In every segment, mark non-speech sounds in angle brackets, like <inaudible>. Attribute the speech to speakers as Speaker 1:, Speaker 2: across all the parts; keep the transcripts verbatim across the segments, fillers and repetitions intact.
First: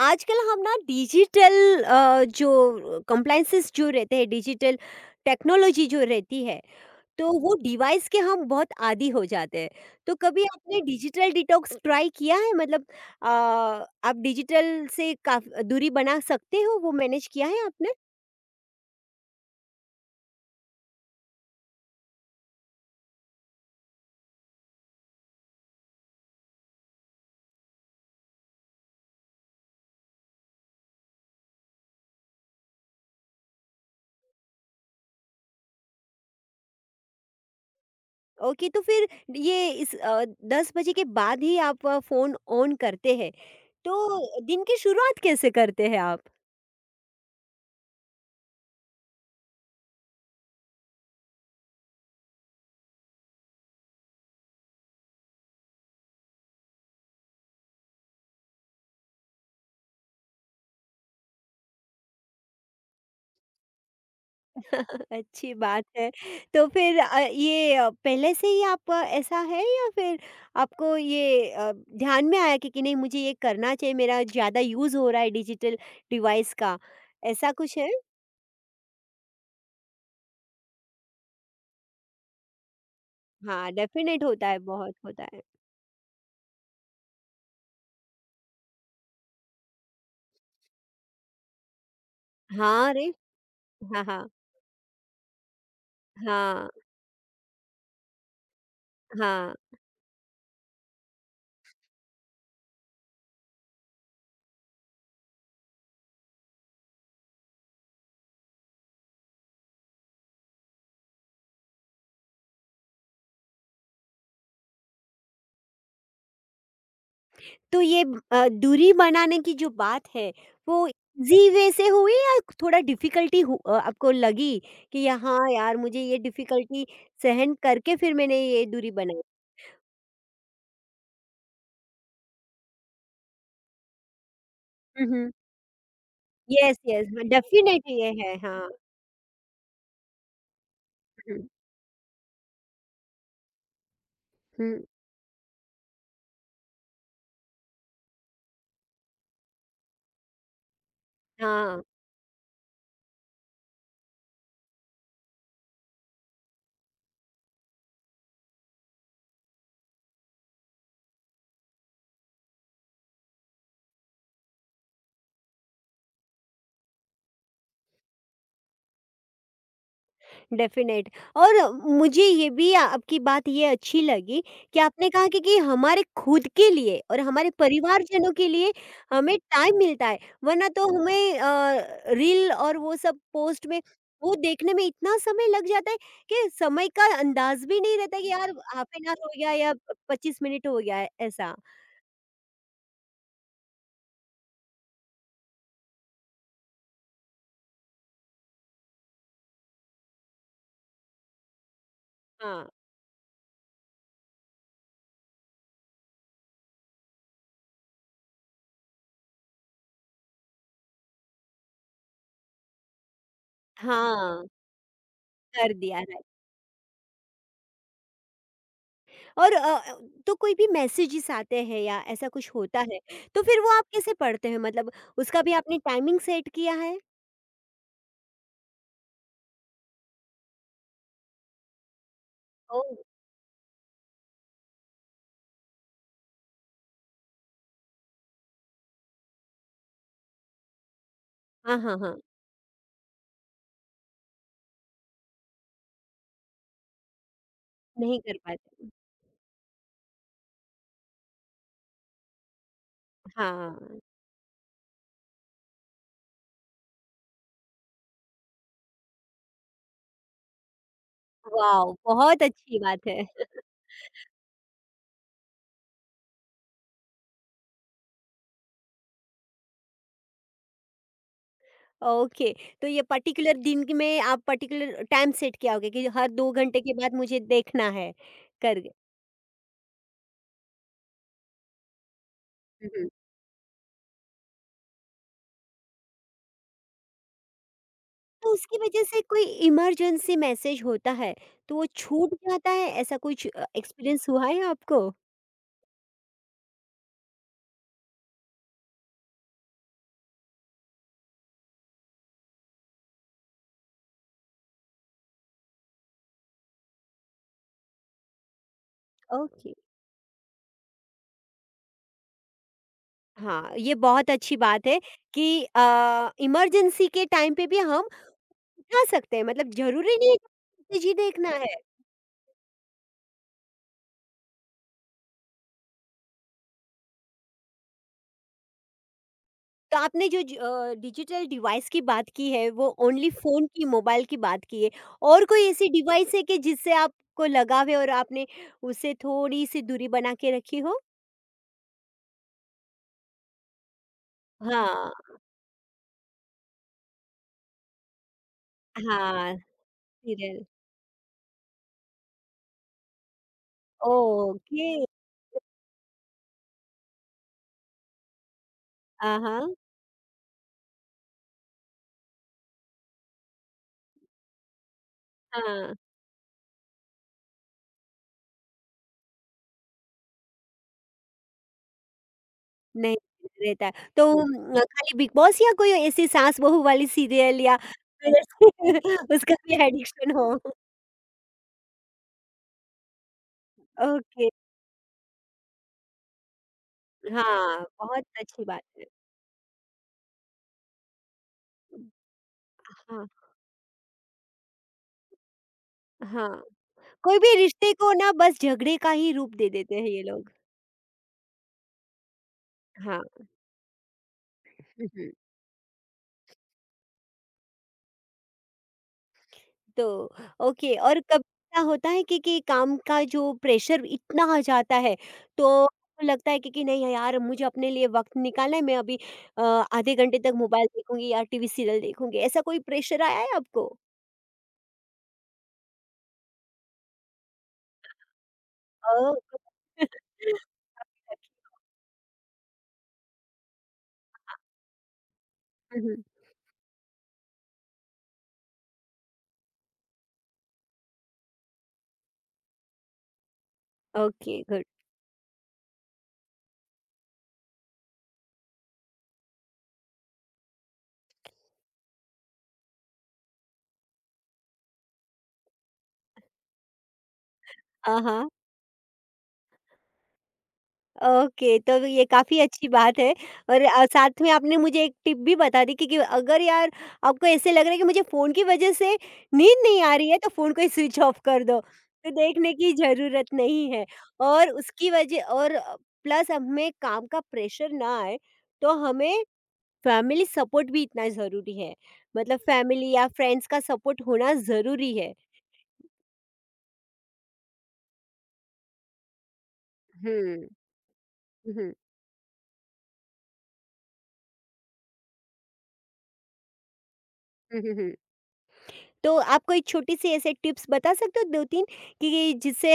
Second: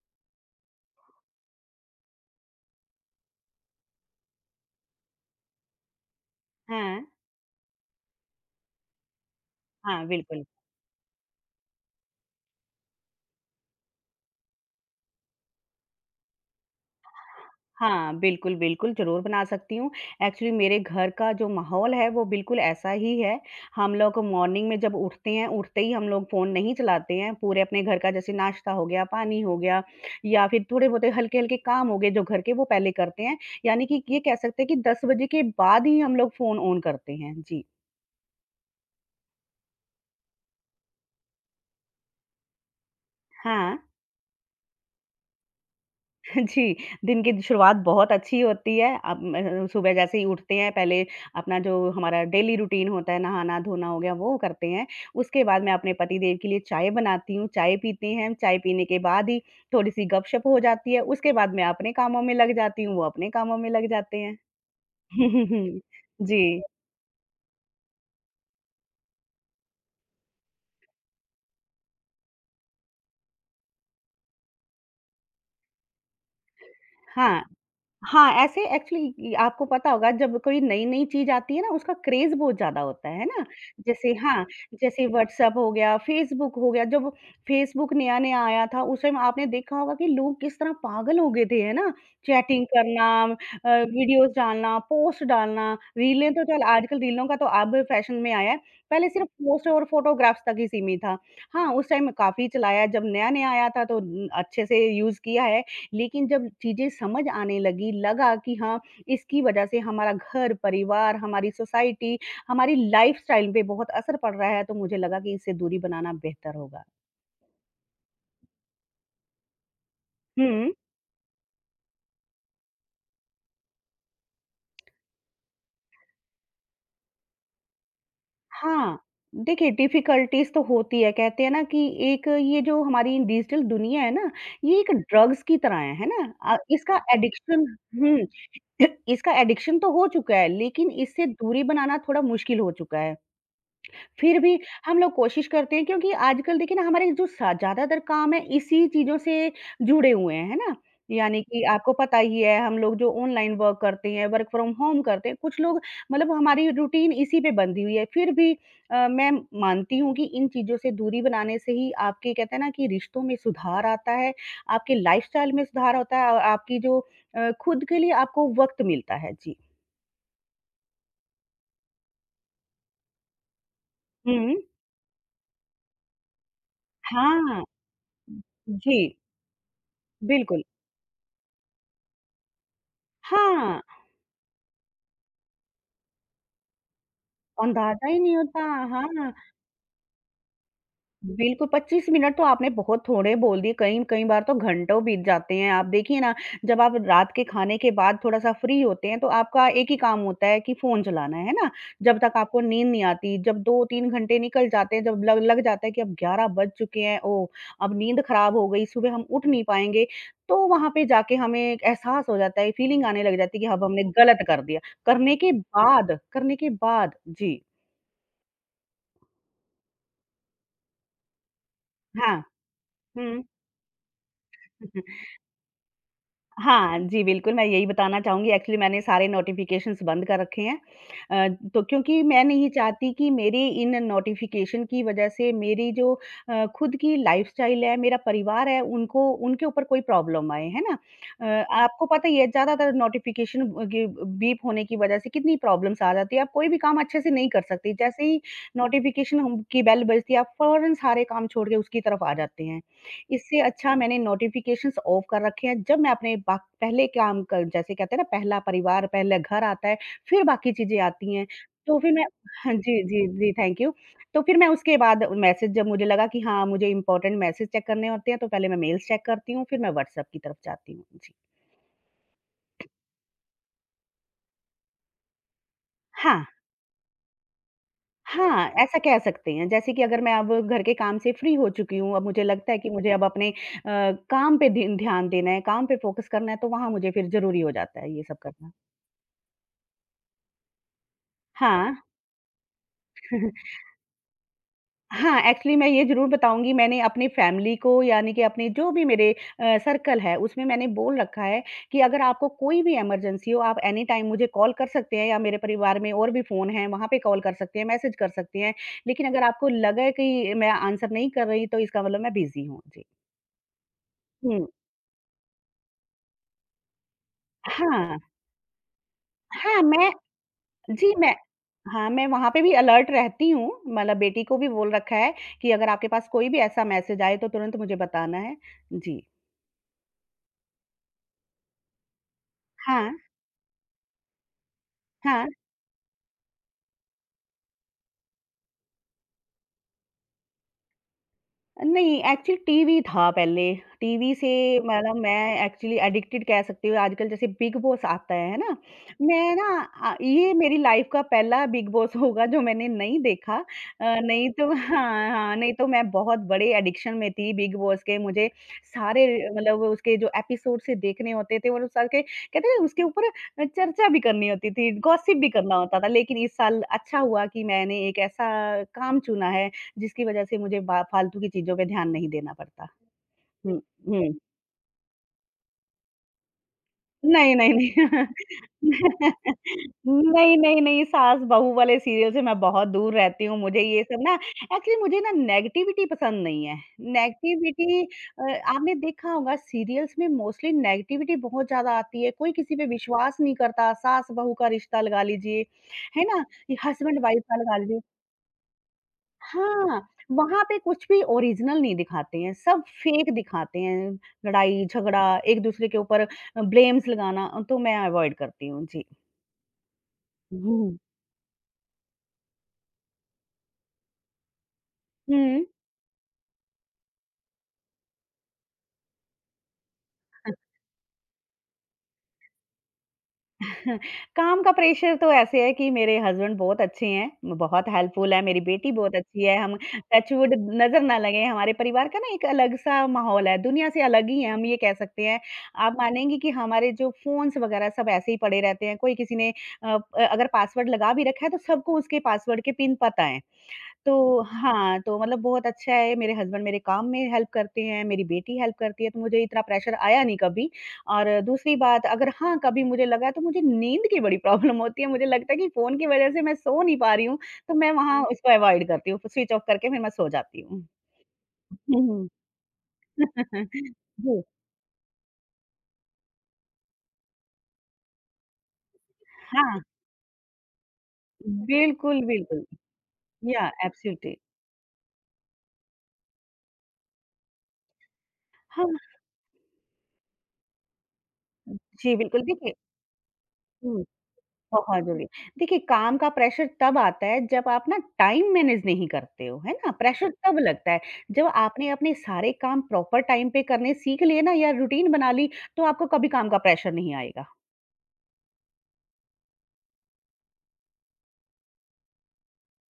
Speaker 1: आजकल हम ना डिजिटल अ, जो कंप्लायंसेस जो रहते हैं, डिजिटल टेक्नोलॉजी जो रहती है,
Speaker 2: हाँ,
Speaker 1: तो वो डिवाइस के हम बहुत आदी हो जाते हैं।
Speaker 2: हाँ,
Speaker 1: तो कभी
Speaker 2: बिल्कुल।
Speaker 1: आपने डिजिटल डिटॉक्स ट्राई किया है? मतलब अ, आप डिजिटल से काफ़ दूरी बना सकते हो, वो मैनेज किया है आपने?
Speaker 2: हाँ, बिल्कुल, बिल्कुल, ज़रूर बना सकती हूँ। एक्चुअली मेरे घर का जो माहौल है, वो बिल्कुल ऐसा ही है। हम लोग मॉर्निंग में जब उठते हैं, उठते ही हम लोग फ़ोन नहीं चलाते हैं। पूरे अपने घर का जैसे नाश्ता हो गया, पानी हो गया या फिर थोड़े-बहुत हल्के-हल्के काम हो गए जो घर के, वो पहले करते हैं। यानी कि ये कह सकते हैं कि दस बजे के बाद ही हम लोग फ़ोन ऑन करते हैं। जी।
Speaker 1: ओके, तो फिर ये इस अ, दस बजे के बाद ही आप फ़ोन ऑन करते हैं,
Speaker 2: हाँ।
Speaker 1: तो दिन की शुरुआत कैसे करते हैं आप?
Speaker 2: जी, दिन की शुरुआत बहुत अच्छी होती है। अब म सुबह जैसे ही उठते हैं पहले अपना जो हमारा डेली रूटीन होता है, नहाना-धोना हो गया वो करते हैं। उसके बाद मैं अपने पतिदेव के लिए चाय बनाती हूँ, चाय पीते हैं। चाय पीने के बाद ही थोड़ी-सी गपशप हो जाती है। उसके बाद मैं अपने कामों में लग जाती हूँ, वो अपने कामों में लग जाते हैं।
Speaker 1: अच्छी
Speaker 2: <laughs>
Speaker 1: बात है।
Speaker 2: जी,
Speaker 1: तो फिर अ, ये अ, पहले से ही आप अ, ऐसा है या फिर आपको ये अ, ध्यान में आया कि कि नहीं मुझे ये करना चाहिए, मेरा ज़्यादा यूज़ हो रहा है डिजिटल डिवाइस का,
Speaker 2: हाँ।
Speaker 1: ऐसा कुछ है?
Speaker 2: हाँ, ऐसे एक्चुअली आपको पता होगा जब कोई नई-नई चीज़ आती है ना उसका क्रेज़ बहुत ज़्यादा होता है, है ना?
Speaker 1: हाँ,
Speaker 2: जैसे
Speaker 1: डेफ़िनेट
Speaker 2: हाँ,
Speaker 1: होता है, बहुत
Speaker 2: जैसे
Speaker 1: होता है।
Speaker 2: व्हाट्सएप हो गया, फेसबुक हो गया, जब फेसबुक नया-नया आया था उस टाइम आपने देखा होगा कि लोग किस तरह पागल हो गए थे, है ना? चैटिंग
Speaker 1: हाँ, अरे!
Speaker 2: करना अ,
Speaker 1: हाँ,
Speaker 2: वीडियोज़
Speaker 1: हाँ।
Speaker 2: डालना, पोस्ट डालना, रीलें तो चल
Speaker 1: हाँ,
Speaker 2: आजकल रीलों का तो अब फैशन में आया है, पहले सिर्फ़
Speaker 1: हाँ।
Speaker 2: पोस्ट और फ़ोटोग्राफ्स तक ही सीमित था। हाँ, उस टाइम काफ़ी चलाया जब नया-नया आया था तो उम, अच्छे से यूज़ किया है। लेकिन जब चीज़ें समझ आने लगी, लगा कि हाँ, इसकी वजह से हमारा घर, परिवार, हमारी सोसाइटी, हमारी लाइफ़स्टाइल पे बहुत असर पड़ रहा है, तो मुझे लगा कि इससे दूरी बनाना बेहतर होगा।
Speaker 1: तो ये अ, दूरी बनाने की जो बात है,
Speaker 2: हुँ।
Speaker 1: वो ईज़ी वे से हुई या थोड़ा डिफ़िकल्टी हु अ, आपको लगी कि, "यहाँ यार, मुझे ये डिफ़िकल्टी सहन करके फिर मैंने ये दूरी
Speaker 2: हाँ,
Speaker 1: बनाई।"
Speaker 2: देखिए डिफ़िकल्टीज़ तो होती है, कहते हैं ना कि एक ये जो हमारी डिजिटल दुनिया है ना, ये एक
Speaker 1: हुँ, हुँ।
Speaker 2: ड्रग्स की तरह है, है ना? अ,
Speaker 1: येस,
Speaker 2: इसका
Speaker 1: येस, हाँ,
Speaker 2: एडिक्शन
Speaker 1: डेफ़िनेट ये
Speaker 2: हुँ,
Speaker 1: है, हाँ।
Speaker 2: <laughs> इसका एडिक्शन तो हो चुका है, लेकिन इससे
Speaker 1: हुँ,
Speaker 2: दूरी बनाना थोड़ा मुश्किल हो चुका है। फिर भी
Speaker 1: हुँ।
Speaker 2: हम लोग कोशिश करते हैं क्योंकि आजकल देखिए ना हमारे जो सा ज़्यादातर काम है इसी चीज़ों से जुड़े हुए हैं, है ना? यानी कि
Speaker 1: हाँ,
Speaker 2: आपको पता ही है हम लोग जो ऑनलाइन वर्क करते हैं, वर्क फ्रॉम होम करते हैं, कुछ लोग मतलब हमारी रूटीन इसी पे बंधी हुई है। फिर भी अ, मैं मानती हूँ कि इन चीज़ों से दूरी बनाने से ही आपके कहते हैं ना कि रिश्तों में सुधार आता है, आपके लाइफ़स्टाइल में सुधार होता है और आपकी जो अ, खुद के लिए आपको वक़्त मिलता है। जी।
Speaker 1: डेफ़िनेट। और मुझे ये भी आ- आपकी बात ये अच्छी लगी
Speaker 2: हुँ।
Speaker 1: कि आपने कहा कि कि हमारे खुद के लिए और हमारे
Speaker 2: हाँ।
Speaker 1: परिवारजनों के लिए
Speaker 2: जी,
Speaker 1: हमें टाइम मिलता है,
Speaker 2: बिल्कुल।
Speaker 1: वरना तो हमें अ, रील और वो सब पोस्ट
Speaker 2: हाँ।
Speaker 1: में वो देखने में इतना समय लग जाता है कि समय का अंदाज़ भी नहीं
Speaker 2: अंदाजा ही
Speaker 1: रहता कि
Speaker 2: नहीं
Speaker 1: यार
Speaker 2: होता,
Speaker 1: हाफ़ एन आवर हो
Speaker 2: हाँ,
Speaker 1: गया या पच्चीस मिनट हो गया है, ऐसा।
Speaker 2: बिल्कुल पच्चीस मिनट तो आपने बहुत थोड़े बोल दिए, कई कई बार तो घंटों बीत जाते हैं। आप देखिए ना, जब आप रात के खाने के बाद थोड़ा-सा फ्री होते हैं, तो आपका एक ही काम होता है कि फ़ोन चलाना, है ना? जब तक आपको
Speaker 1: हाँ,
Speaker 2: नींद नहीं आती, जब दो तीन घंटे निकल जाते हैं, जब लग लग जाता है कि अब ग्यारह बज चुके हैं, ओह! अब नींद खराब हो गई, सुबह हम उठ नहीं पाएँगे, तो वहाँ पे जाके हमें एक एहसास हो जाता है, फीलिंग आने लग जाती है कि अब हमने गलत
Speaker 1: हाँ,
Speaker 2: कर दिया, करने के
Speaker 1: कर दिया।
Speaker 2: बाद करने के बाद। जी,
Speaker 1: और अ, अ, तो कोई भी मैसेजेस आते हैं या ऐसा
Speaker 2: हाँ।
Speaker 1: कुछ होता है
Speaker 2: हुँ।
Speaker 1: तो फिर वो आप कैसे पढ़ते हैं, मतलब उसका भी आपने टाइमिंग सेट किया
Speaker 2: हाँ,
Speaker 1: है?
Speaker 2: जी, बिल्कुल, मैं यही बताना चाहूँगी एक्चुअली मैंने सारे नोटिफ़िकेशंस बंद कर रखे हैं। अ, तो क्योंकि मैं नहीं
Speaker 1: ओह!
Speaker 2: चाहती कि मेरी इन नोटिफ़िकेशन की वज़ह से मेरी जो अ, खुद की लाइफ़स्टाइल है, मेरा परिवार है, उनको उनके ऊपर कोई प्रॉब्लम आए, है ना? अ,
Speaker 1: हाँ, हाँ,
Speaker 2: आपको
Speaker 1: हाँ।
Speaker 2: पता ही है ज़्यादातर नोटिफ़िकेशन ग बीप होने की वज़ह से कितनी प्रॉब्लम्स आ जाती है, आप कोई भी काम अच्छे से नहीं कर सकते।
Speaker 1: नहीं
Speaker 2: जैसे
Speaker 1: कर
Speaker 2: ही
Speaker 1: पाते।
Speaker 2: नोटिफ़िकेशन हम की बेल बजती है, आप फ़ौरन सारे काम छोड़ के उसकी तरफ आ जाते हैं। इससे अच्छा
Speaker 1: हाँ,
Speaker 2: मैंने नोटिफ़िकेशंस ऑफ कर रखे हैं, जब मैं अपने बा पहले काम क जैसे कहते हैं ना पहला परिवार, पहले घर आता है, फिर बाकी चीज़ें आती हैं।
Speaker 1: वाओ!
Speaker 2: तो फिर मैं
Speaker 1: बहुत
Speaker 2: हाँ
Speaker 1: अच्छी
Speaker 2: जी,
Speaker 1: बात है।
Speaker 2: जी, जी, थैंक यू। तो फिर मैं उसके बाद मैसेज जब मुझे लगा कि हाँ, मुझे इम्पोर्टेंट मैसेज चेक करने होते हैं, तो पहले मैं मेल्स चेक करती हूँ, फिर मैं व्हाट्सएप की तरफ जाती हूँ। जी।
Speaker 1: ओके, तो ये पर्टिकुलर दिन की में आप पर्टिकुलर टाइम सेट किया होगा कि हर
Speaker 2: हाँ,
Speaker 1: दो घंटे के बाद मुझे देखना है
Speaker 2: हाँ,
Speaker 1: करके।
Speaker 2: ऐसा कह सकते हैं। जैसे कि अगर मैं अब घर के काम से फ्री हो चुकी हूँ, अब मुझे लगता है कि
Speaker 1: हुँ, हुँ।
Speaker 2: मुझे अब अपने अ, काम पे ध्य ध्यान देना है, काम पे फ़ोकस करना है, तो वहाँ मुझे फिर ज़रूरी हो जाता है ये सब
Speaker 1: तो
Speaker 2: करना।
Speaker 1: उसकी वजह से कोई इमरजेंसी मैसेज होता है, तो वो
Speaker 2: हाँ।
Speaker 1: छूट जाता है? ऐसा कुछ अ,
Speaker 2: <laughs>
Speaker 1: एक्सपीरियंस हुआ है आपको?
Speaker 2: हाँ, एक्चुअली मैं ये ज़रूर बताऊँगी मैंने अपनी फैमिली को यानी कि अपने जो भी मेरे अ, सर्कल है उसमें मैंने बोल रखा है कि अगर आपको कोई भी इमरजेंसी हो आप एनी टाइम मुझे कॉल कर सकते हैं या मेरे परिवार में और भी फ़ोन हैं वहाँ पे कॉल कर सकते हैं, मैसेज कर सकते हैं। लेकिन अगर आपको
Speaker 1: ओके।
Speaker 2: लगे कि मैं आंसर नहीं कर रही तो इसका मतलब मैं बिज़ी हूँ। जी।
Speaker 1: हाँ, ये बहुत अच्छी
Speaker 2: हुँ।
Speaker 1: बात है कि अ, इमरजेंसी के टाइम पे भी हम
Speaker 2: हाँ,
Speaker 1: उठा सकते हैं, मतलब
Speaker 2: हाँ, मैं
Speaker 1: ज़रूरी नहीं है मैसेज
Speaker 2: जी,
Speaker 1: ही
Speaker 2: मैं
Speaker 1: देखना है।
Speaker 2: हाँ, मैं वहाँ पे भी अलर्ट रहती हूँ मतलब बेटी को भी बोल रखा है कि अगर आपके पास कोई भी ऐसा मैसेज आए तो तुरंत मुझे बताना है। जी।
Speaker 1: तो आपने जो ज अ, डिजिटल डिवाइस की बात की है वो
Speaker 2: हाँ,
Speaker 1: ओनली फ़ोन की, मोबाइल की बात की है और
Speaker 2: हाँ।
Speaker 1: कोई ऐसी डिवाइस है कि जिससे आपको लगाव है और आपने उससे थोड़ी-सी दूरी बना के रखी हो?
Speaker 2: नहीं एक्चुअली टीवी था पहले, टीवी से
Speaker 1: हाँ,
Speaker 2: मतलब मैं एक्चुअली एडिक्टेड कह सकती हूँ आजकल जैसे बिग बॉस आता है, है ना? मैं
Speaker 1: हाँ,
Speaker 2: ना अ, ये
Speaker 1: सीरियल।
Speaker 2: मेरी लाइफ़ का पहला बिग बॉस होगा जो मैंने नहीं देखा अ, नहीं तो
Speaker 1: ओके।
Speaker 2: <laughs> हाँ, हाँ, नहीं तो मैं बहुत बड़े एडिक्शन में थी बिग बॉस के मुझे सारे
Speaker 1: हाँ, हाँ,
Speaker 2: मतलब उसके जो एपिसोड्स देखने होते थे और उस साल के कहते हैं उसके ऊपर अ, चर्चा भी करनी होती थी, गॉसिप भी करना
Speaker 1: हाँ।
Speaker 2: होता था। लेकिन इस साल अच्छा हुआ कि मैंने एक ऐसा काम चुना है जिसकी वजह से मुझे बा फालतू की चीज़ों पे ध्यान नहीं देना पड़ता।
Speaker 1: नहीं
Speaker 2: हुँ,
Speaker 1: रहता है। तो
Speaker 2: हुँ।
Speaker 1: उम, खाली बिग बॉस या कोई ऐसी सास बहू वाली
Speaker 2: नहीं,
Speaker 1: सीरियल
Speaker 2: नहीं,
Speaker 1: या
Speaker 2: नहीं।
Speaker 1: फिर <laughs> उसका
Speaker 2: <laughs>
Speaker 1: भी एडिक्शन हो?
Speaker 2: नहीं, नहीं, नहीं, सास-बहू वाले सीरियल से मैं बहुत दूर रहती हूँ। मुझे ये सब ना
Speaker 1: ओके,
Speaker 2: एक्चुअली मुझे ना नेगेटिविटी पसंद नहीं है।
Speaker 1: हाँ,
Speaker 2: नेगेटिविटी
Speaker 1: बहुत
Speaker 2: अ,
Speaker 1: अच्छी बात
Speaker 2: आपने
Speaker 1: है।
Speaker 2: देखा होगा सीरियल्स में मोस्टली नेगेटिविटी बहुत ज़्यादा आती है। कोई किसी पे
Speaker 1: हाँ,
Speaker 2: विश्वास नहीं करता, सास-बहू का रिश्ता लगा लीजिए, है ना?
Speaker 1: हाँ।
Speaker 2: ये
Speaker 1: कोई
Speaker 2: हस्बैंड-वाइफ
Speaker 1: भी
Speaker 2: का लगा
Speaker 1: रिश्ते
Speaker 2: लीजिए।
Speaker 1: को ना बस झगड़े का ही रूप दे देते
Speaker 2: हाँ,
Speaker 1: हैं ये लोग।
Speaker 2: वहाँ पे कुछ भी ओरिजिनल नहीं दिखाते हैं, सब
Speaker 1: हाँ।
Speaker 2: फेक दिखाते हैं, लड़ाई,
Speaker 1: हुँ, हुँ।
Speaker 2: झगड़ा, एक-दूसरे के ऊपर अ, ब्लेम्स लगाना अ, तो मैं अवॉइड करती हूँ। जी।
Speaker 1: तो ओके।
Speaker 2: हुँ।
Speaker 1: और कब ऐसा होता है कि कि काम का जो प्रेशर इतना आ जाता है
Speaker 2: हुँ।
Speaker 1: तो आपको लगता है कि कि नहीं यार, मुझे अपने लिए वक्त निकालना है, मैं अभी अ, आधे घंटे तक मोबाइल देखूंगी या टीवी सीरियल देखूंगी, ऐसा कोई प्रेशर आया है आपको?
Speaker 2: <laughs> काम का प्रेशर तो ऐसे है कि मेरे हस्बैंड बहुत अच्छे हैं, बहुत हेल्पफुल है, मेरी बेटी बहुत
Speaker 1: ओह,
Speaker 2: अच्छी है, हम
Speaker 1: <laughs>
Speaker 2: टचवुड नज़र ना लगे, हमारे परिवार का ना एक अलग-सा माहौल है, दुनिया से अलग ही है, हम ये कह सकते हैं। आप
Speaker 1: हम्म,
Speaker 2: मानेंगी कि हमारे जो फ़ोन्स वगैरह सब ऐसे ही पड़े रहते हैं, कोई किसी ने अ, अगर पासवर्ड लगा भी रखा है, तो सबको उसके पासवर्ड के पिन पता है। तो
Speaker 1: ओके गुड।
Speaker 2: हाँ, तो मतलब बहुत अच्छा है, मेरे हस्बैंड मेरे काम में हेल्प करते हैं, मेरी बेटी हेल्प करती है, तो मुझे इतना प्रेशर आया नहीं कभी। और दूसरी बात अगर हाँ, कभी मुझे लगा तो मुझे नींद की बड़ी प्रॉब्लम होती है, मुझे लगता है कि फ़ोन की वज़ह से मैं सो नहीं पा रही हूँ, तो मैं वहाँ
Speaker 1: हाँ
Speaker 2: हुँ।
Speaker 1: हाँ।
Speaker 2: उसको अवॉइड करती हूँ, स्विच ऑफ करके फिर मैं सो जाती हूँ।
Speaker 1: ओके, तो
Speaker 2: हुँ,
Speaker 1: ये
Speaker 2: हुँ।
Speaker 1: काफ़ी अच्छी बात है
Speaker 2: <laughs>
Speaker 1: और अ, साथ
Speaker 2: जी,
Speaker 1: में आपने मुझे एक टिप भी बता दी कि कि अगर यार आपको ऐसे लग रहा है कि मुझे फ़ोन की वजह से
Speaker 2: हाँ,
Speaker 1: नींद नहीं आ रही है, तो फ़ोन को ही स्विच ऑफ कर दो।
Speaker 2: बिल्कुल,
Speaker 1: तो
Speaker 2: बिल्कुल।
Speaker 1: देखने की ज़रूरत
Speaker 2: या
Speaker 1: नहीं है
Speaker 2: एब्सोल्युटली
Speaker 1: और उसकी वजह और अ, प्लस हमें काम का प्रेशर ना आए,
Speaker 2: हाँ,
Speaker 1: तो हमें फ़ैमिली सपोर्ट भी इतना ज़रूरी है।
Speaker 2: जी बिल्कुल,
Speaker 1: मतलब
Speaker 2: देखिए
Speaker 1: फ़ैमिली या फ्रेंड्स का सपोर्ट होना
Speaker 2: बहुत
Speaker 1: ज़रूरी
Speaker 2: ज़रूरी।
Speaker 1: है।
Speaker 2: देखिए काम का प्रेशर तब आता है जब आप ना टाइम मैनेज नहीं करते हो, है ना? प्रेशर तब
Speaker 1: हुँ,
Speaker 2: लगता है जब
Speaker 1: हुँ,
Speaker 2: आपने
Speaker 1: हुँ,
Speaker 2: अपने सारे काम प्रॉपर टाइम पे करने सीख लिए ना या रूटीन बना ली तो आपको कभी काम का प्रेशर नहीं आएगा।
Speaker 1: हुँ, हुँ। तो आप कोई छोटी-सी ऐसे टिप्स बता सकते हो दो-तीन कि जिससे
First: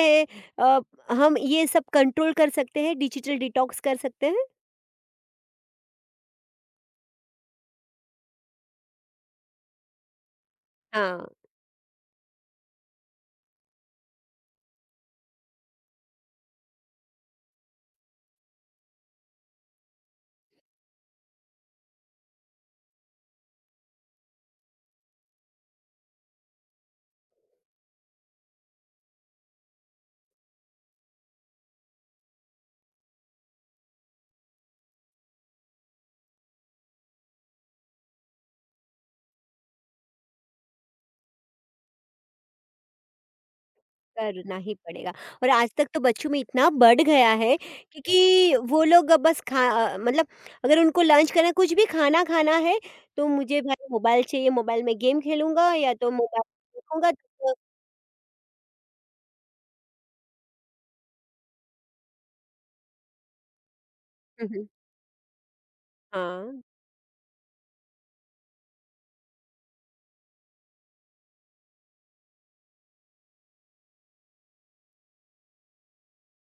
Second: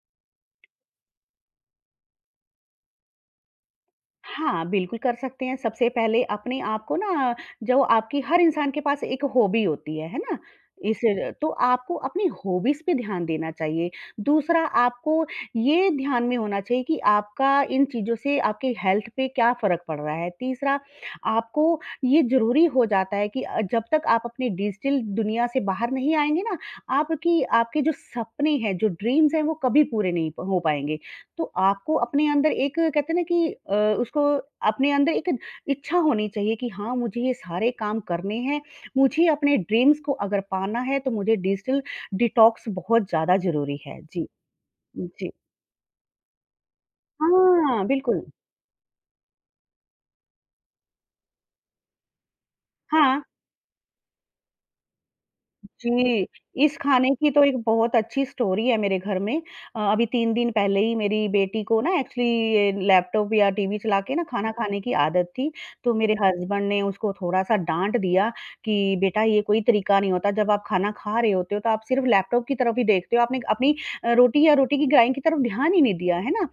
Speaker 1: अ, हम ये सब कंट्रोल कर सकते हैं, डिजिटल डिटॉक्स कर सकते हैं?
Speaker 2: हाँ, बिल्कुल कर सकते हैं। सबसे पहले अपने आप को ना जो आपकी हर इंसान के पास एक हॉबी होती है, है ना? इस
Speaker 1: हाँ।
Speaker 2: तो आपको अपनी हॉबीज़ पे ध्यान देना चाहिए। दूसरा आपको ये ध्यान में होना चाहिए कि आपका इन चीज़ों से आपकी हेल्थ पे क्या फ़र्क पड़ रहा है। तीसरा आपको ये ज़रूरी हो जाता है कि अ, जब तक आप अपनी डिजिटल दुनिया से बाहर नहीं आएँगे ना, आपकी आपके जो सपने हैं, जो ड्रीम्स हैं वो कभी पूरे नहीं प हो पाएँगे। तो आपको अपने अंदर एक कहते हैं ना कि अ, उसको अपने अंदर एक इच्छा होनी चाहिए कि हाँ मुझे ये सारे काम करने हैं। मुझे अपने ड्रीम्स को अगर पाना है तो मुझे डिजिटल डिटॉक्स बहुत ज़्यादा ज़रूरी है। जी,
Speaker 1: करना ही पड़ेगा।
Speaker 2: जी।
Speaker 1: और आज तक तो बच्चों में इतना बढ़ गया है
Speaker 2: हाँ, बिल्कुल।
Speaker 1: क्योंकि वो लोग अब बस खा अ, मतलब अगर उनको लंच करना है, कुछ भी खाना खाना है,
Speaker 2: हाँ।
Speaker 1: तो मुझे भाई मोबाइल चाहिए, मोबाइल में गेम खेलूँगा या तो
Speaker 2: जी,
Speaker 1: मोबाइल
Speaker 2: इस खाने
Speaker 1: देखूँगा।
Speaker 2: की तो
Speaker 1: तो
Speaker 2: एक बहुत अच्छी स्टोरी है मेरे घर में। अ, अभी तीन दिन पहले ही मेरी बेटी को ना एक्चुअली ये लैपटॉप या टीवी चला के ना
Speaker 1: हुँ,
Speaker 2: खाना
Speaker 1: हुँ।
Speaker 2: खाने की आदत थी। तो मेरे
Speaker 1: हाँ,
Speaker 2: हस्बैंड ने उसको थोड़ा-सा डाँट दिया कि, "बेटा ये कोई तरीका नहीं होता, जब आप खाना खा रहे होते हो तो आप सिर्फ़ लैपटॉप की तरफ ही देखते हो, आपने अपनी अ, रोटी या रोटी की ग्राइंड की तरफ ध्यान ही नहीं दिया, है ना?"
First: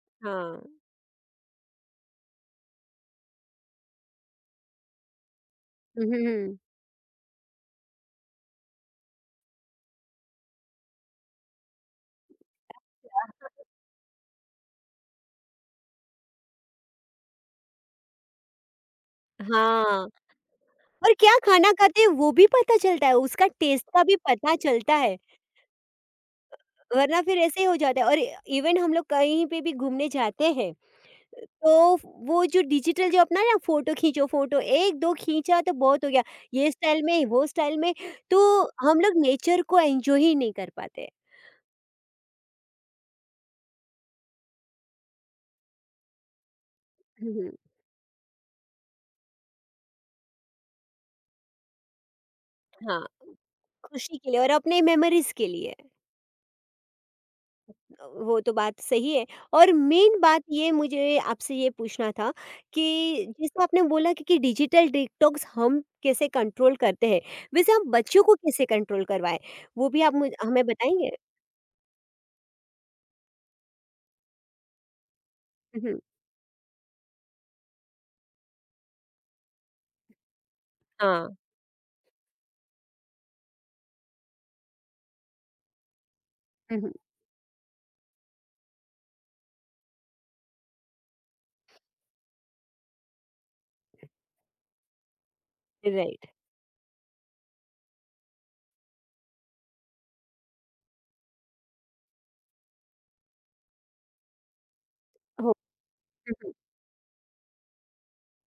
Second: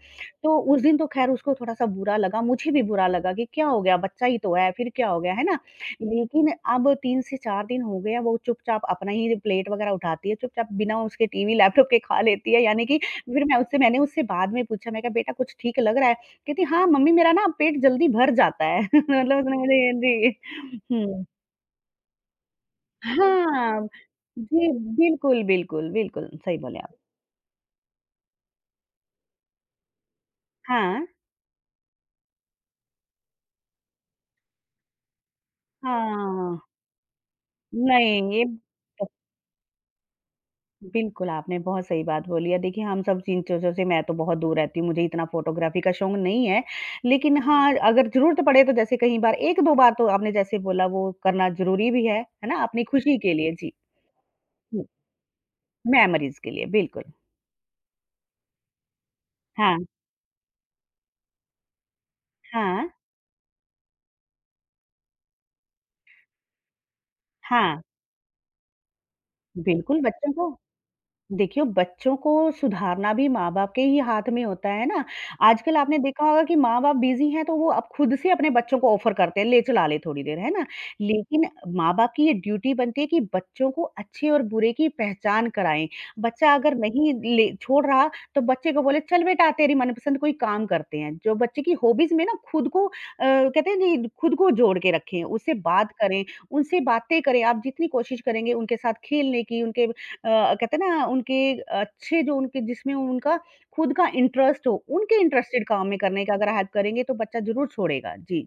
Speaker 2: तो
Speaker 1: हाँ।
Speaker 2: उस दिन तो ख़ैर उसको थोड़ा-सा बुरा लगा, मुझे भी बुरा लगा कि क्या हो गया, बच्चा ही तो है, फिर क्या हो गया, है ना?
Speaker 1: हुँ, हुँ,
Speaker 2: लेकिन
Speaker 1: हुँ।
Speaker 2: अब तीन से चार दिन हो गया, वो चुपचाप अपना ही प्लेट वग़ैरह उठाती है, चुपचाप बिना उसके टीवी, लैपटॉप के खा लेती है, यानी कि फिर मैं उससे मैंने उससे बाद में पूछा, मैं कहा, "बेटा कुछ ठीक लग रहा है?" कहती, "हाँ, मम्मी मेरा ना पेट जल्दी भर जाता है।" <laughs> मतलब उसने मुझे
Speaker 1: हाँ।
Speaker 2: जी,
Speaker 1: और
Speaker 2: हुँ।
Speaker 1: क्या खाना खाते हैं वो भी पता चलता है, उसका टेस्ट
Speaker 2: हाँ,
Speaker 1: का भी पता
Speaker 2: जी,
Speaker 1: चलता है,
Speaker 2: बिल्कुल, बिल्कुल, बिल्कुल, सही बोले आप।
Speaker 1: वरना फिर ऐसे ही हो जाता है। और इवन हम लोग कहीं पे भी घूमने जाते हैं,
Speaker 2: हाँ,
Speaker 1: तो वो जो डिजिटल जो अपना ना फ़ोटो खींचो, फ़ोटो एक-दो खींचा तो बहुत हो गया,
Speaker 2: हाँ,
Speaker 1: ये स्टाइल में, वो स्टाइल में,
Speaker 2: नहीं ये
Speaker 1: तो हम लोग नेचर को एन्जॉय ही नहीं कर पाते।
Speaker 2: बिल्कुल, आपने बहुत सही बात बोली है। देखिए, हम सब इन चीज़ों से मैं तो बहुत दूर रहती हूँ, मुझे इतना फ़ोटोग्राफ़ी का शौक नहीं है।
Speaker 1: हुँ,
Speaker 2: लेकिन
Speaker 1: हुँ।
Speaker 2: हाँ, अगर ज़रूरत पड़े तो जैसे कई बार एक दो बार तो आपने जैसे बोला वो करना ज़रूरी भी है, है ना? अपनी
Speaker 1: हाँ,
Speaker 2: खुशी के लिए जी,
Speaker 1: खुशी के लिए और अपने
Speaker 2: हुँ,
Speaker 1: मेमोरीज़ के लिए।
Speaker 2: मेमोरीज़ के लिए, बिल्कुल।
Speaker 1: वो तो बात सही है और
Speaker 2: हाँ,
Speaker 1: मेन बात ये मुझे आपसे ये पूछना था
Speaker 2: हाँ,
Speaker 1: कि जैसे आपने बोला कि, कि डिजिटल डिटॉक्स हम कैसे कंट्रोल करते हैं, वैसे
Speaker 2: हाँ,
Speaker 1: हम बच्चों को कैसे कंट्रोल करवाएँ? वो
Speaker 2: बिल्कुल
Speaker 1: भी आप मुझ
Speaker 2: बच्चों को
Speaker 1: हमें बताएँगे?
Speaker 2: देखिए, बच्चों को सुधारना भी माँ-बाप के ही हाथ में होता है ना। आजकल
Speaker 1: हुँ,
Speaker 2: आपने
Speaker 1: हुँ।
Speaker 2: देखा होगा कि माँ-बाप बिज़ी हैं तो वो अब खुद से अपने बच्चों को ऑफ़र करते हैं, ले चला ले थोड़ी देर, है ना?
Speaker 1: हाँ।
Speaker 2: लेकिन माँ-बाप की ये ड्यूटी बनती है कि बच्चों को अच्छे और बुरे की पहचान कराएँ। बच्चा अगर
Speaker 1: हुँ, हुँ।
Speaker 2: नहीं ले छोड़ रहा तो बच्चे को बोले, "चल बेटा तेरी मनपसंद कोई काम करते हैं।" जो बच्चे की हॉबीज़ में ना खुद को अ, कहते हैं नहीं खुद को जोड़ के रखें, उससे बात करें,
Speaker 1: राइट।
Speaker 2: उनसे बातें करें। आप जितनी कोशिश करेंगे उनके साथ खेलने की, उनके अ, कहते हैं ना उनके अच्छे जो उनके जिसमें उनका खुद का इंटरेस्ट हो, उनके
Speaker 1: हो
Speaker 2: इंटरेस्टेड
Speaker 1: हुँ,
Speaker 2: काम में करने का
Speaker 1: हुँ।
Speaker 2: अगर हेल्प करेंगे तो बच्चा ज़रूर छोड़ेगा। जी।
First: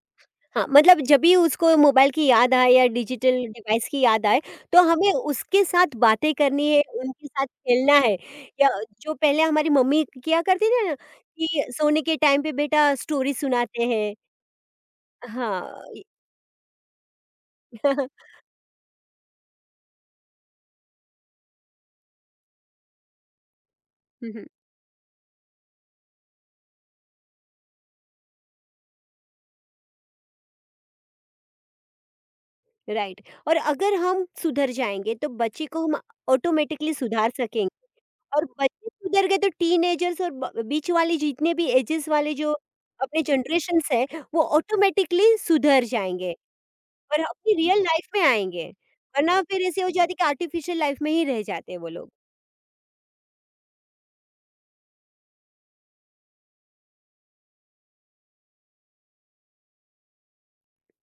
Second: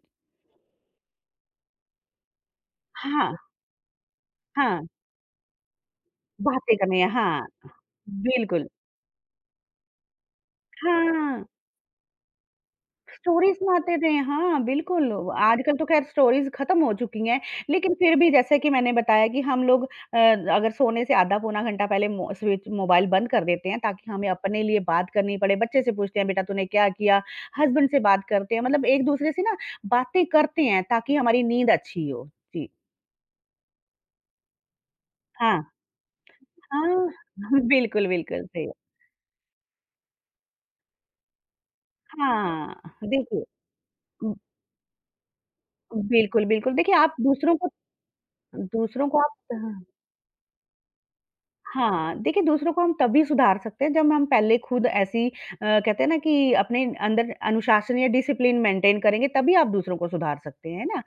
Speaker 1: हाँ, मतलब जब भी उसको मोबाइल की याद आए या
Speaker 2: हाँ,
Speaker 1: डिजिटल डिवाइस की याद आए,
Speaker 2: हाँ,
Speaker 1: तो हमें उसके साथ बातें करनी
Speaker 2: बातें
Speaker 1: है,
Speaker 2: करनी है,
Speaker 1: उनके साथ
Speaker 2: हाँ,
Speaker 1: खेलना है।
Speaker 2: बिल्कुल।
Speaker 1: या जो पहले हमारी मम्मी किया करती थी ना
Speaker 2: हाँ।
Speaker 1: कि सोने के टाइम पे बेटा स्टोरी
Speaker 2: स्टोरीज़
Speaker 1: सुनाते
Speaker 2: सुनाते थे,
Speaker 1: हैं।
Speaker 2: हाँ, बिल्कुल। आजकल
Speaker 1: हाँ,
Speaker 2: तो ख़ैर स्टोरीज़ ख़त्म हो चुकी हैं, लेकिन फिर
Speaker 1: <laughs> इ
Speaker 2: भी जैसे कि मैंने बताया कि हम लोग अ, अगर सोने से आधा पौना घंटा पहले मो स्विच मोबाइल बंद कर देते हैं ताकि हमें
Speaker 1: हुँ, हुँ, <laughs>
Speaker 2: अपने लिए बात करनी पड़े। बच्चे से पूछते हैं, "बेटा तूने क्या किया?" हस्बैंड से बात करते हैं, मतलब एक-दूसरे से ना बातें करते हैं ताकि हमारी नींद अच्छी हो। जी।
Speaker 1: राइट। और अगर हम सुधर जाएँगे, तो
Speaker 2: हाँ,
Speaker 1: बच्चे को हम ऑटोमैटिकली
Speaker 2: हाँ,
Speaker 1: सुधार
Speaker 2: <laughs>
Speaker 1: सकेंगे।
Speaker 2: बिल्कुल, बिल्कुल
Speaker 1: और
Speaker 2: सही।
Speaker 1: बच्चे सुधर गए तो टीनएजर्स और ब बीच वाले जितने भी एजेस वाले जो
Speaker 2: हाँ,
Speaker 1: अपने
Speaker 2: देखिए
Speaker 1: जनरेशंस है,
Speaker 2: उम,
Speaker 1: वो ऑटोमैटिकली सुधर जाएँगे।
Speaker 2: बिल्कुल, बिल्कुल। देखिए आप
Speaker 1: और अपनी
Speaker 2: दूसरों को
Speaker 1: रियल लाइफ में आएँगे,
Speaker 2: दूसरों को आप
Speaker 1: वरना फिर ऐसे हो जाती है कि आर्टिफ़िशियल लाइफ में ही रह जाते हैं वो लोग।
Speaker 2: हाँ, देखिए दूसरों को हम तभी सुधार सकते हैं जब हम पहले खुद ऐसी अ, कहते हैं ना कि अपने अंदर अनुशासन या डिसिप्लिन मेंटेन करेंगे तभी आप दूसरों को सुधार सकते हैं, है ना?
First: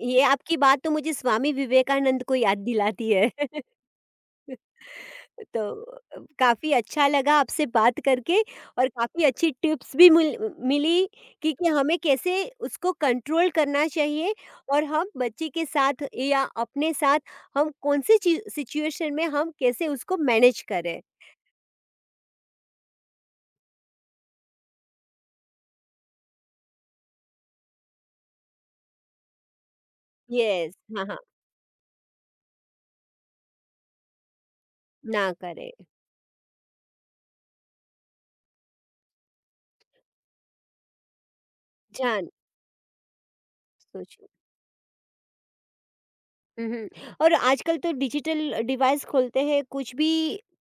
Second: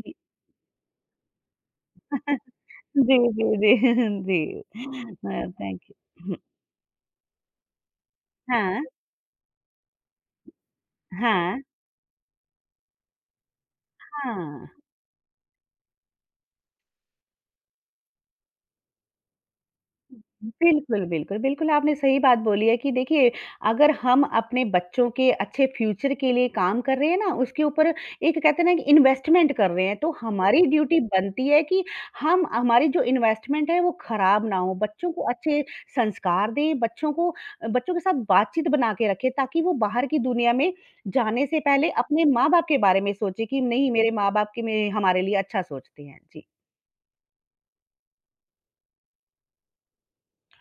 Speaker 2: जी।
Speaker 1: ये आपकी बात तो मुझे स्वामी विवेकानंद को
Speaker 2: <laughs>
Speaker 1: याद दिलाती
Speaker 2: जी,
Speaker 1: है।
Speaker 2: जी,
Speaker 1: <laughs>
Speaker 2: जी, <laughs> जी। अ, थैंक
Speaker 1: तो
Speaker 2: यू।
Speaker 1: काफ़ी अच्छा लगा आपसे बात करके
Speaker 2: हाँ,
Speaker 1: और काफ़ी अच्छी टिप्स भी मिल मिली कि
Speaker 2: हाँ,
Speaker 1: कि हमें कैसे उसको कंट्रोल करना चाहिए
Speaker 2: हाँ।
Speaker 1: और हम बच्चे के साथ या अपने साथ हम कौन-सी चीज़ सिचुएशन में हम कैसे उसको मैनेज करें।
Speaker 2: बिल्कुल, बिल्कुल, बिल्कुल, आपने सही बात बोली है कि देखिए, अगर हम अपने बच्चों के अच्छे फ्यूचर के लिए काम कर रहे हैं ना, उसके ऊपर एक कहते हैं ना कि इन्वेस्टमेंट कर रहे हैं, तो हमारी बिल्कुल।
Speaker 1: येस,
Speaker 2: ड्यूटी
Speaker 1: हाँ, हाँ,
Speaker 2: बनती है कि हम हमारी जो इन्वेस्टमेंट है, वो खराब ना हो। बच्चों को
Speaker 1: ना
Speaker 2: अच्छे
Speaker 1: करें,
Speaker 2: संस्कार दें, बच्चों को अ, बच्चों के साथ बातचीत बना के रखें, ताकि वो बाहर की दुनिया में जाने से पहले अपने
Speaker 1: जान
Speaker 2: माँ-बाप के बारे में सोचें कि नहीं, मेरे
Speaker 1: सोच
Speaker 2: माँ-बाप के में हमारे लिए अच्छा सोचते हैं। जी।
Speaker 1: हुँ, और आजकल तो डिजिटल डिवाइस खोलते हैं, कुछ भी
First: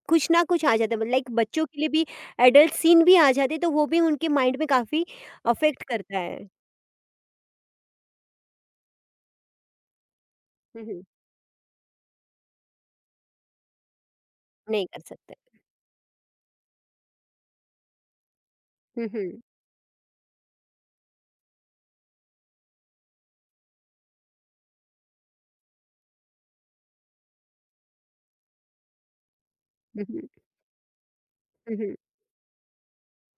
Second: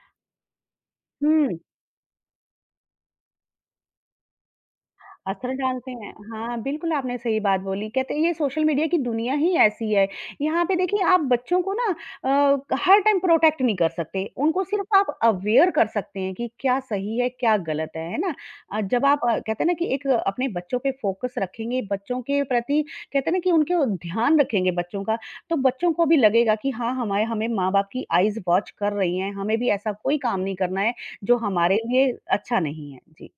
Speaker 1: कुछ ना कुछ आ जाता है, मतलब लाइक
Speaker 2: हुँ।
Speaker 1: बच्चों के लिए भी एडल्ट सीन भी आ जाते हैं, तो वो भी उनके माइंड में काफ़ी
Speaker 2: असर
Speaker 1: अफ़ेक्ट
Speaker 2: डालते हैं।
Speaker 1: करता है।
Speaker 2: हाँ, बिल्कुल आपने सही बात बोली। कहते हैं ये सोशल मीडिया की दुनिया ही ऐसी है। यहाँ पे
Speaker 1: हुँ,
Speaker 2: देखिए
Speaker 1: हुँ,
Speaker 2: आप बच्चों को ना अ, हर टाइम प्रोटेक्ट नहीं कर सकते। उनको
Speaker 1: नहीं
Speaker 2: सिर्फ
Speaker 1: कर
Speaker 2: आप
Speaker 1: सकते।
Speaker 2: अवेयर कर सकते हैं कि क्या सही है, क्या गलत है, है ना? अ, जब
Speaker 1: हुँ,
Speaker 2: आप अ,
Speaker 1: हुँ,
Speaker 2: कहते हैं ना कि एक अ, अपने बच्चों पे फोकस रखेंगे, बच्चों के प्रति कहते हैं ना कि उनके ध्यान रखेंगे बच्चों का, तो बच्चों को भी लगेगा कि हाँ, हमारे हमें माँ-बाप की आइज़ वॉच कर रही हैं, हमें भी ऐसा
Speaker 1: हुँ,
Speaker 2: कोई
Speaker 1: हुँ,
Speaker 2: काम नहीं करना है जो हमारे
Speaker 1: हुँ, हुँ,
Speaker 2: लिए अच्छा नहीं है। जी।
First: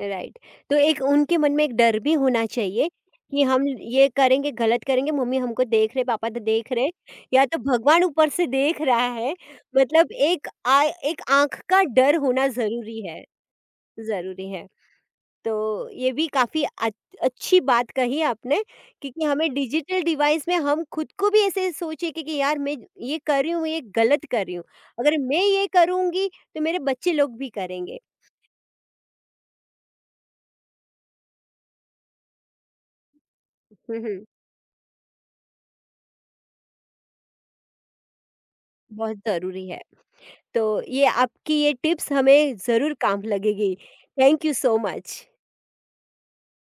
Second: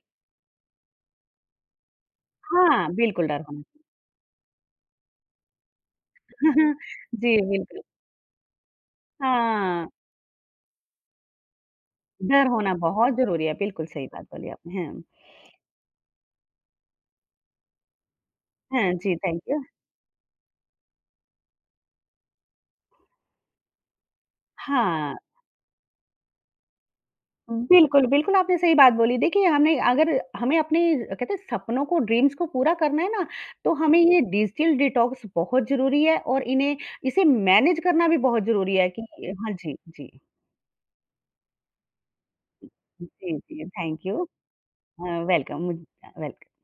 Speaker 1: राइट। तो एक उनके मन में एक डर भी होना चाहिए
Speaker 2: हाँ, बिल्कुल डर
Speaker 1: कि
Speaker 2: होना
Speaker 1: हम ये करेंगे, गलत करेंगे, मम्मी हमको देख रहे, पापा तो देख रहे,
Speaker 2: <laughs> जी,
Speaker 1: या तो
Speaker 2: बिल्कुल।
Speaker 1: भगवान ऊपर से देख रहा है,
Speaker 2: हाँ,
Speaker 1: मतलब एक आ एक आँख का डर
Speaker 2: डर
Speaker 1: होना
Speaker 2: होना
Speaker 1: ज़रूरी
Speaker 2: बहुत
Speaker 1: है,
Speaker 2: ज़रूरी है, बिल्कुल सही बात बोली
Speaker 1: ज़रूरी है।
Speaker 2: आपने। हाँ,
Speaker 1: तो ये भी काफ़ी अच अच्छी बात कही आपने
Speaker 2: हाँ जी,
Speaker 1: क्योंकि
Speaker 2: थैंक
Speaker 1: हमें
Speaker 2: यू।
Speaker 1: डिजिटल डिवाइस में हम खुद को भी ऐसे सोचे कि, कि यार मैं ये कर रही हूँ, ये गलत कर रही हूँ।
Speaker 2: हाँ,
Speaker 1: अगर मैं ये करूँगी तो मेरे बच्चे लोग भी करेंगे।
Speaker 2: बिल्कुल, बिल्कुल आपने सही बात बोली। देखिए, हमने अगर हमें अपने कहते हैं सपनों को, ड्रीम्स को पूरा करना है ना, तो
Speaker 1: हुँ,
Speaker 2: हमें ये
Speaker 1: हुँ।
Speaker 2: डिजिटल डिटॉक्स बहुत ज़रूरी है और इन्हें इसे मैनेज करना भी बहुत ज़रूरी है कि
Speaker 1: बहुत
Speaker 2: हाँ
Speaker 1: ज़रूरी
Speaker 2: जी,
Speaker 1: है।
Speaker 2: जी।
Speaker 1: तो ये आपकी ये टिप्स हमें ज़रूर काम
Speaker 2: जी, जी,
Speaker 1: लगेगी।
Speaker 2: Thank you.
Speaker 1: Thank you so
Speaker 2: uh,
Speaker 1: much.
Speaker 2: Welcome, मुझ अ, वेलकम।